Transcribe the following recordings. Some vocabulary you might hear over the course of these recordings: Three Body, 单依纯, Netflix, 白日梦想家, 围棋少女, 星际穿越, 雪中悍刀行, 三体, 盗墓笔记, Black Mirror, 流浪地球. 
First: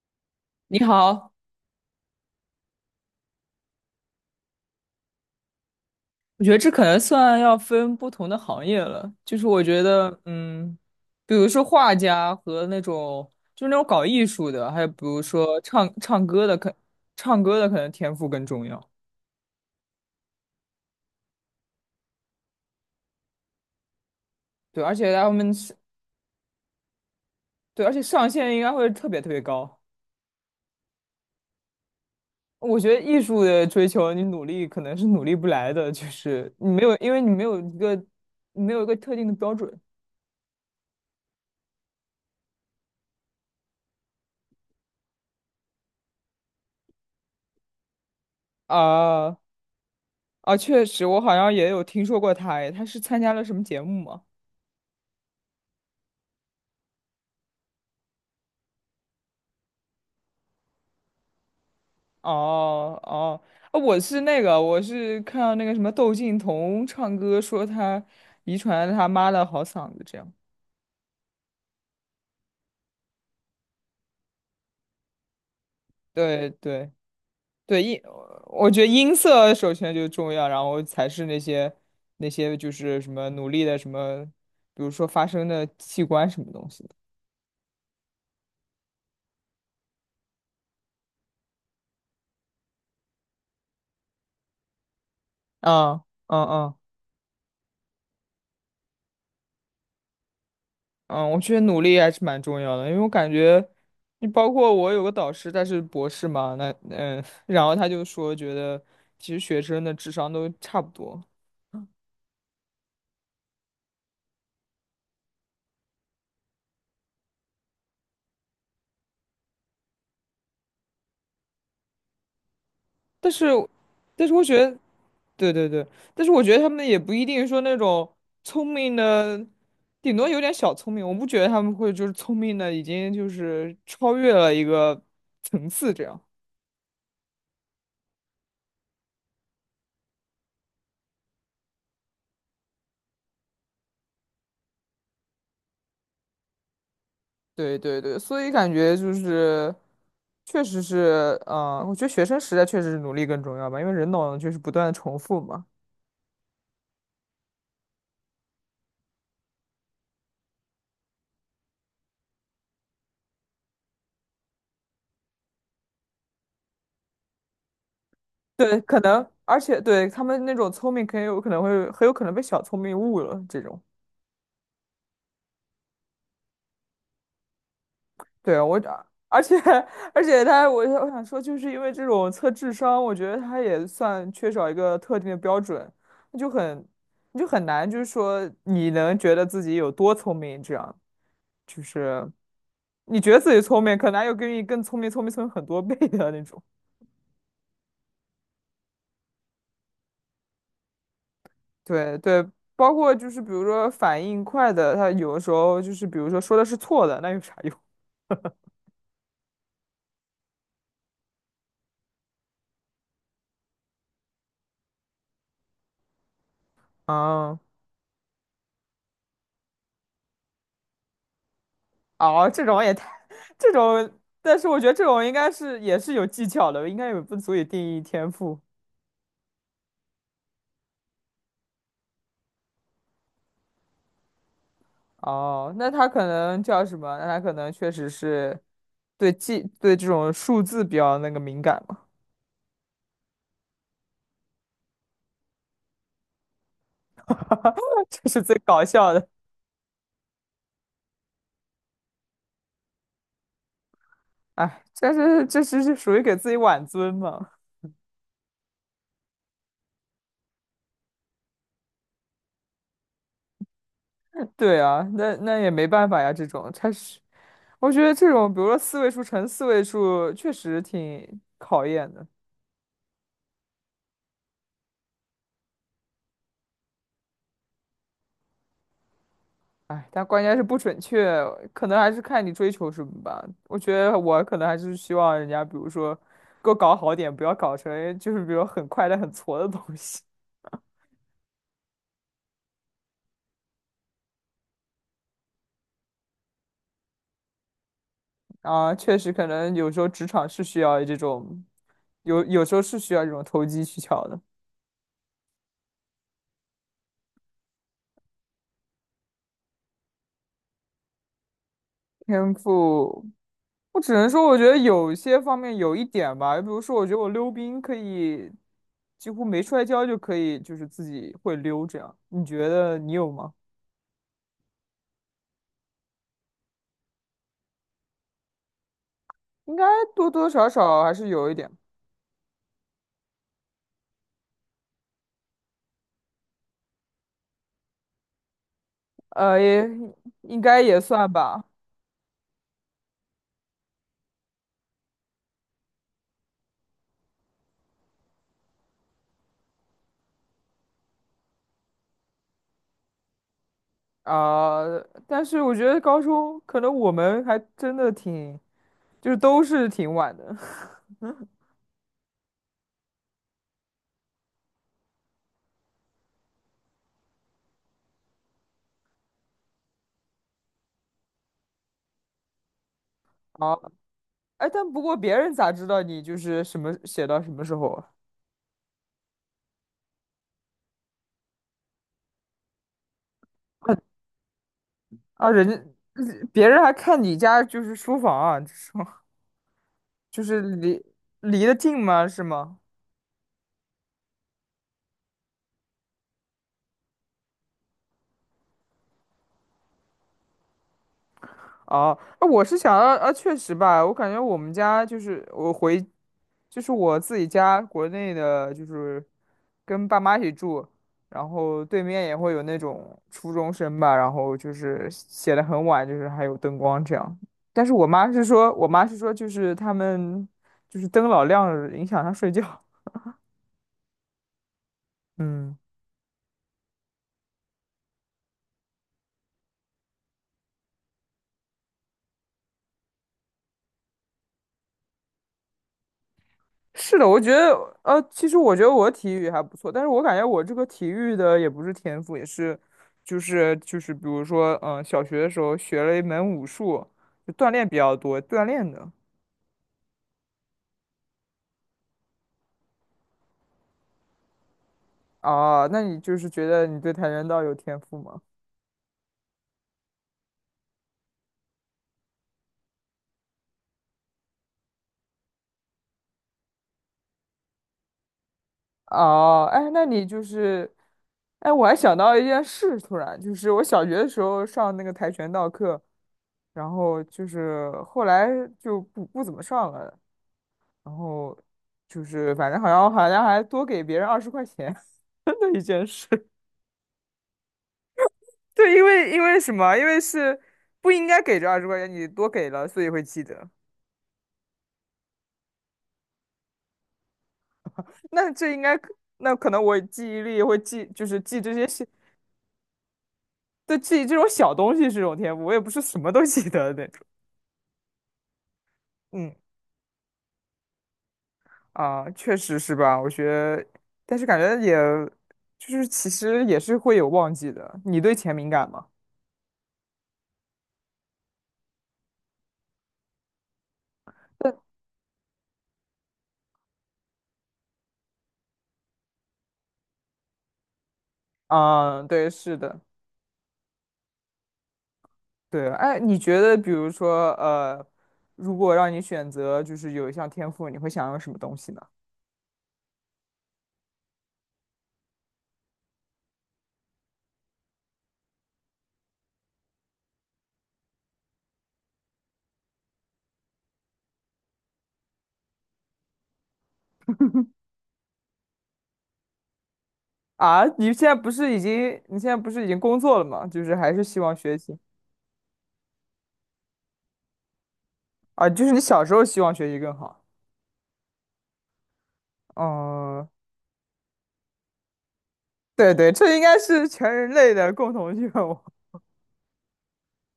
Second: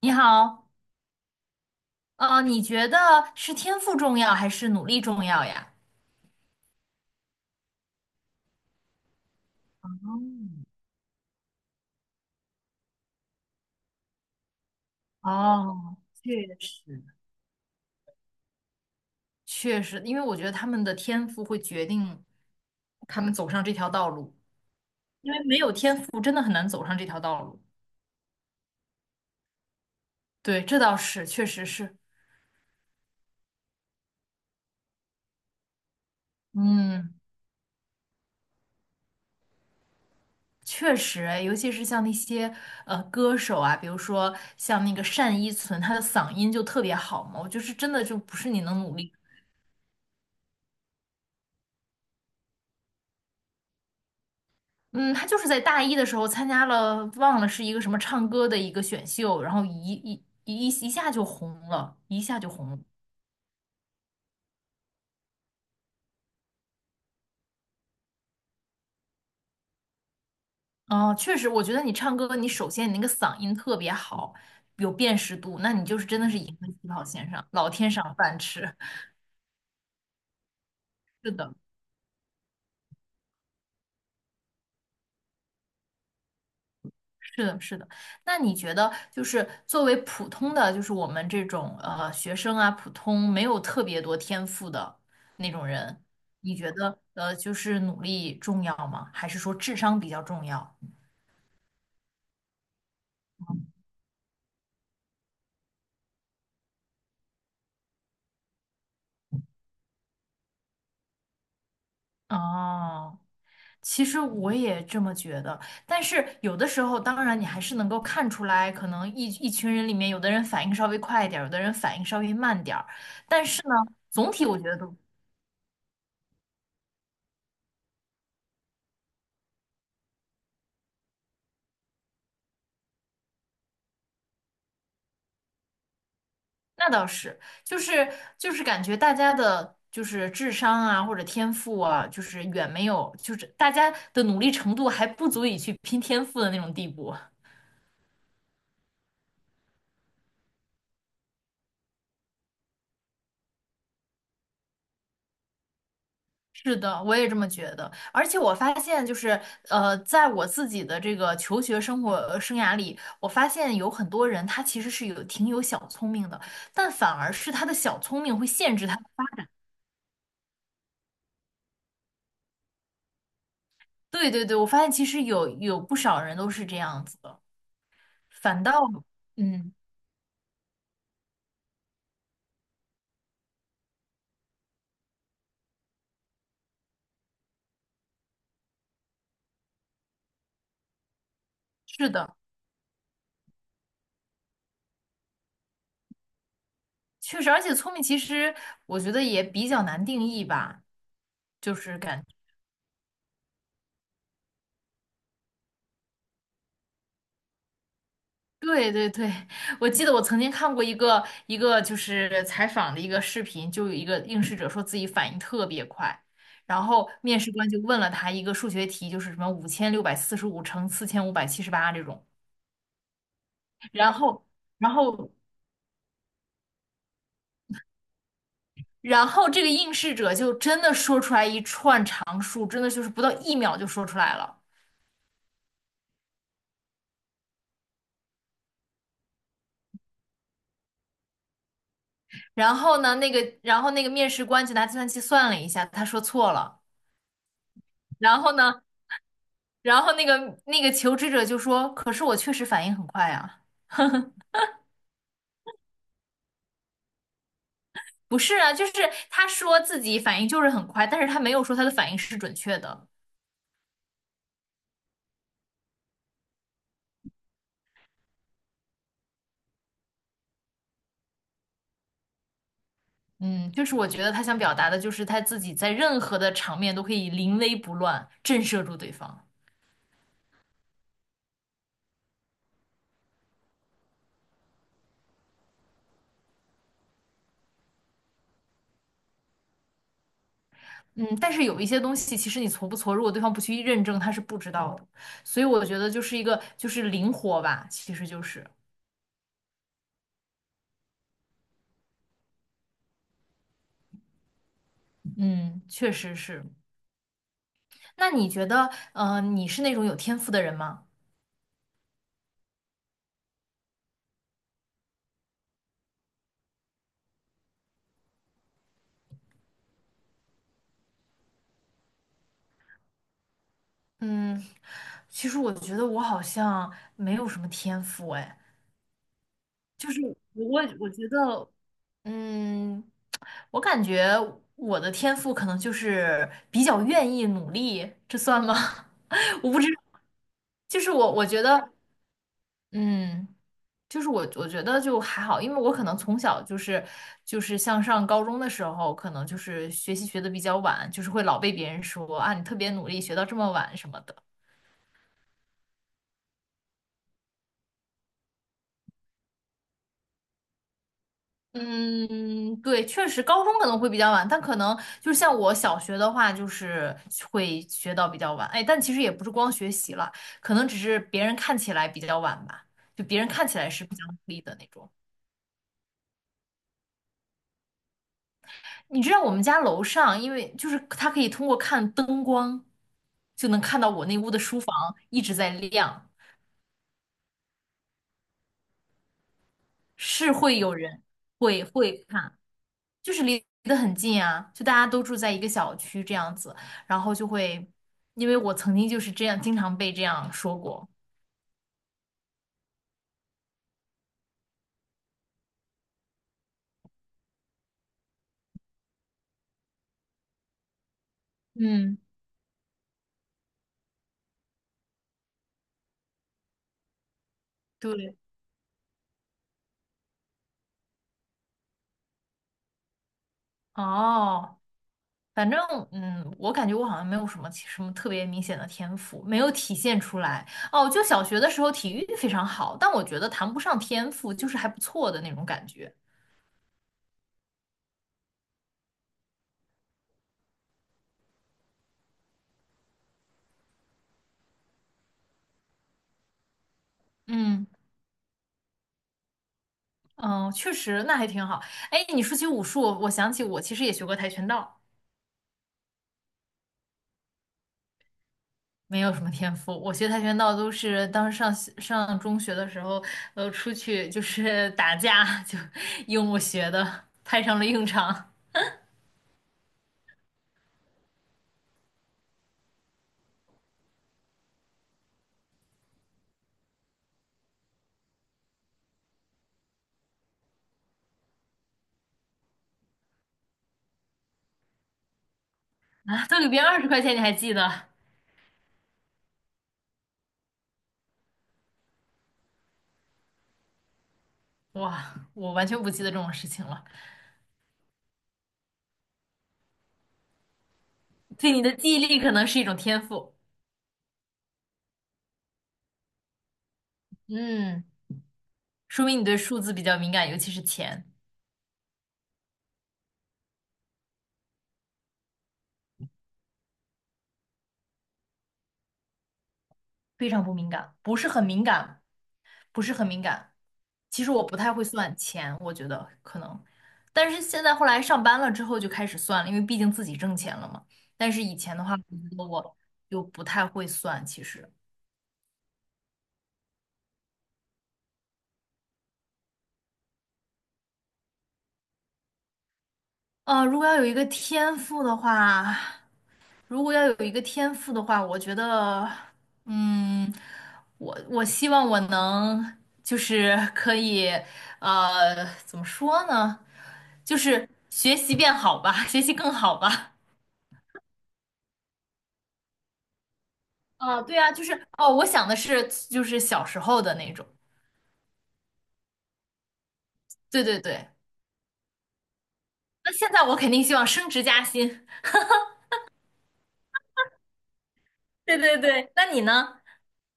你好，你好。你觉得是天赋重要还是努力重要呀？我觉得这可能算要分不同的行业了。就是我觉得，比如说画家和那种搞艺术的，还有比如说哦，确实，唱歌的可能天赋更重要。确实，因为我觉得他们的天赋会决定他们走上这条道路，对，而且他因为们没有是，天赋真的很难走上这条道路。对，而且上限应该会特别特别高。对，这倒是，确实是，我觉得艺术的追求，你努力可能是努力不来的，就是你没有，因嗯，为你没有一个特定的标准。确实诶尤其是像那些歌手啊，比如说像那个单依纯，她的嗓音就特别好嘛，我就是真的就不是你能努力。啊啊，确实，我好像也有听说过他。哎，他是参加了什么节目吗？嗯，他就是在大一的时候参加了，忘了是一个什么唱歌的一个选秀，然后一下就红了，一下就红了。哦哦，我是看到那个什么窦靖童唱歌，说他遗传了他妈的好嗓子，这样。哦确实，我觉得你唱歌，你首先你那个嗓音特别好，有辨识度，那你就是真的是对赢在起对跑线上，老对，天赏饭我吃。觉得 音色首先就重要，然后才是是那的，些那些就是什么努力的什么，比如说发声的器官什么东西的。是的，是的。那你觉得，就是作为普通的，就是我们这种学生啊，普通没有特别多天赋的那种人，嗯你觉嗯。得就是努力重要吗？还是说智商比较重要？嗯，我觉得努力还是蛮重要的，因为我感觉，你包括我有个导师，他是博士嘛，那然后他就说，觉得其实学生的智商都差不多。哦，其实我也这么觉得，但是有的时候，当然你还是能够看出来，可能一群人里面，有的人反应稍微快一点儿，有的人反应稍微慢点儿，但但是，是呢，但总是我体觉我觉得得，都。对对对，但是我觉得他们也不一定说那种聪明的，顶多有点小聪明，我不觉得他们会就是聪明的已经就是超越了一个层次这样。那倒是，就是就是感觉大家的，就是智商啊或者天赋啊，就是远没有，就是大家的努力程度还不足以去拼天赋的那种地步。对对对，所以感觉就是，确实是，我觉得学生时代确实是努力更重要吧，因为人脑就是不断的重复嘛。是的，我也这么觉得。而且我发现，就是在我自己的这个求学生活生涯里，我发现有很多人他其实是有挺有小聪明的，但反而是他的小聪明会限对，制他。可能，而且对他们那种聪明，很有可能被小聪明误了这种。对对对，我发现其实有不少人都是这样子的，对，反倒我，而且 嗯，而且他，我想说，就是因为这种测智商，我觉得他也算缺少一个特定的标准，那就很，你就很难，就是说你能觉得自己有多聪明，这样就是是。的。你觉得自己聪明，可能还有比你更聪明、聪明、聪明很多倍的那种。确实，而且聪明其实我觉得也比较难定义吧，就是对感，对，包括就是比如说反应快的，他有的时候就是比如说说的是错的，那有啥用？对对对，我记得我曾经看过一个就是采访的一个视频，就有一个应试者说自己反应特别快，然后面试啊、官就问了他一个数学题，就是什么5645乘4578这种，哦，这种也太，这种，然后但是我觉然得这种后应该是也是有技巧的，应该也不足以定义天赋。然后这个应试者就真的说出来一串常数，真的就是不到一秒就说出来了。哦，那他可能叫什么？那他可能确实是对记对这种数字比较那个敏感嘛。然后呢，那个，然后那个面试官就拿计算器算了一下，他说错了。这然是后最呢，搞笑的。然后那个求职者就说：“可是我确实反应很快啊。”哎，这属于给自己挽尊嘛。不是啊，就是他说自己反应就是很快，但是他没有说他的反应是准确的。对啊，那也没办法呀，这种它是，我觉得这种比如说四位数乘四位数确实挺考验的。嗯，就是我觉得他想表达的就是他自己在任何的场面都可以临危不乱，震慑住对方。哎，但关键是不准确，可能还是看你追求什么吧。我觉得我可能还是希望人家比如说给我搞好点，不要搞成就是比如很快的很挫的东西。嗯，但是有一些东西，其实你挫不挫，如果对方不去认证，他是不知道的。所以我觉得就是一个就是灵活吧，其实就是，确实，可能有时候职场是需要这种，有时候是需要这种投机取巧的嗯，确实是。那你觉得，呃，你是那种有天赋的人吗？天赋。我只能说，我觉得有些方面有一点吧。比如说，我觉得我溜冰可以几乎没摔跤就可以，就是自己会溜这样。你觉得你有吗？嗯，其实我觉得我好像没有什么天赋，哎，应该就是多多少我少我还是觉有一点。得，嗯，我感觉我的天赋可能就是比较愿意努力，这算吗？呃，我不也知道，应该也就是算我觉吧。得，嗯。就是我觉得就还好，因为我可能从小就是就是像上高中的时候，可能就是学习学的比较晚，就是会老被别人说啊你特别努力，学到这么晚什么的。啊、但是我觉得高中可能我们还真的挺，就是都是挺晚的。嗯，对，确实高中可能会比较晚，但可能就是像我小学的话，就是会学到比较晚。哎，但其实也不是光学习了，可能只是别人看起来比较晚吧，就别人看啊，起来是比较努力哎，的那但不种。过别人咋知道你就是什么写到什么时候啊？你知道我们家楼上，因为就是它可以通过看灯光，就能看到 我那屋的书房一啊，直在亮，别人还看你家就是书房啊，这是。就是是会有离人离得会近会吗？是看，吗？就是离得很近啊，就大家都住在一个小区这样子，然后就会，因为我曾经就是这样，经常被这样说过，哦，啊，我是想要啊，确实吧，我感觉我们家就是我回，就是我自己家国内的，就是跟爸妈一起住，然后对嗯，面也会有那种初中生吧，然后就是写的很晚，就是还有灯光这样。但是我妈对，是说，我妈是说，就是他们就是灯老亮了影响他睡觉。哦。反嗯。正，嗯，我感觉我好像没有什么什么特别明显的天赋，没有体现出来。哦，就小学的时候体育非常好，但我觉得谈不上天赋，就是还不错的那种感觉。是的，我觉得，其实我觉得我体育还不错，但是我感觉我这个体育的也不是天赋，也是，比如说，小学的时候学了一门武术，就锻嗯，炼比较多，锻炼的。嗯，确实，那还挺好。哎，你说起武术，我想起我其实也学过跆拳道，哦，那你就是觉得你对跆拳道有天赋吗？没有什么天赋。我学跆拳道都是当时上中学的时候，呃，出去就是打架，就 用我学的，派上了用场哦，哎，那你就是，哎，我还想到一件事，突然就是我小学的时候上那个跆拳道课，然后就是后来就不怎么上了，然后就是反正好像还多给别人二十块钱 的一件事。啊，都里边人20块钱，你还记得？对，因为因为什么？因为是不应该给这二十块钱，你多给了，所以会记得。哇，我完全不记得这种事情了。那这应该，那可能我记忆力会记，就是记对，这你些的小，记忆力可能是一种天赋。对，记这种小东西是种天赋，我也不是什么都记得的那种。嗯，说明你嗯对数字比较敏感，尤其是钱，确实是吧？我觉得，但是感觉也，就是其实也是会有忘记的。你对钱敏感吗？非常不敏感，不是很敏感，不是很敏感。其实我对。不太会算钱，我觉得可能，但是现在后来上班了之后就开始算了，因为毕竟自己挣钱了嘛。但是以前的话，啊，我对，觉得是我的。就不太会算，其实。对，哎，你觉得比如说，如果让你选择，就是有一项天赋，你会想要什么东西呢？呃，如果要有一个天赋的话，如果要有一个天赋的话，我觉得，嗯，我我希望我能就是可以，呃，怎么说呢？就是学习变好吧，学习更好吧。啊，你现在不是已经工作了吗？就是还是希啊，望对啊，学就习。是哦，我想的是就是小时候的那种。啊，就是你小时候希望学习更好。对对对，那嗯，现在我肯定希望升职加薪。对对，这应该是全人类的共同愿 对望。对对，那你呢？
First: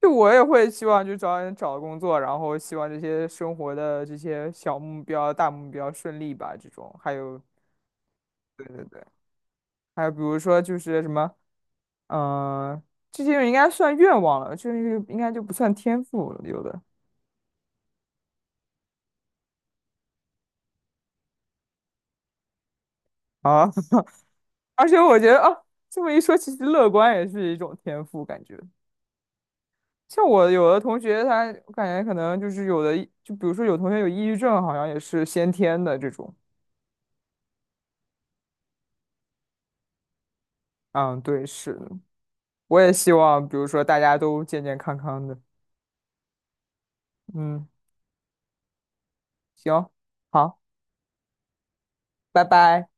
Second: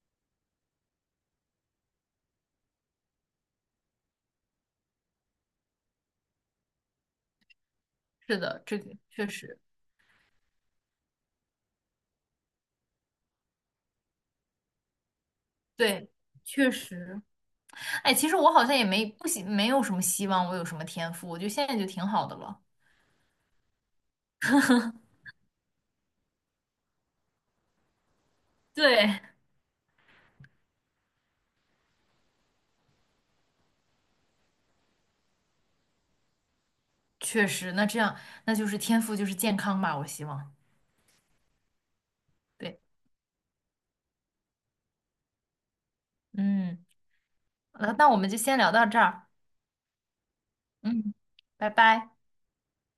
就我也会希望，就找人找工作，然后希望这些生活的这些小目标、大目标顺利吧，这种。还有，是的，对这对个对，确实，还有比如说就是什么。嗯，这些应该算愿望了，这个应该就不算天对，赋了，有确的实。哎，其实我好像也没不希，没有什么希望，我有什么天赋，我觉得现在就挺好的了。啊。而且我觉得啊，这么一说，其实乐观也是一种天赋，感觉。对 像我有的同学他，我感觉可能就是有的，就比如说有同学有抑郁症，好像也是先天的这种。确实，那这样那就是天赋就是健康吧，我希望。嗯，对，是的。我对，也希望，比如说大家都健健康康的。嗯，嗯，那那我们就先聊到这儿，行，好，嗯，拜拜。拜拜。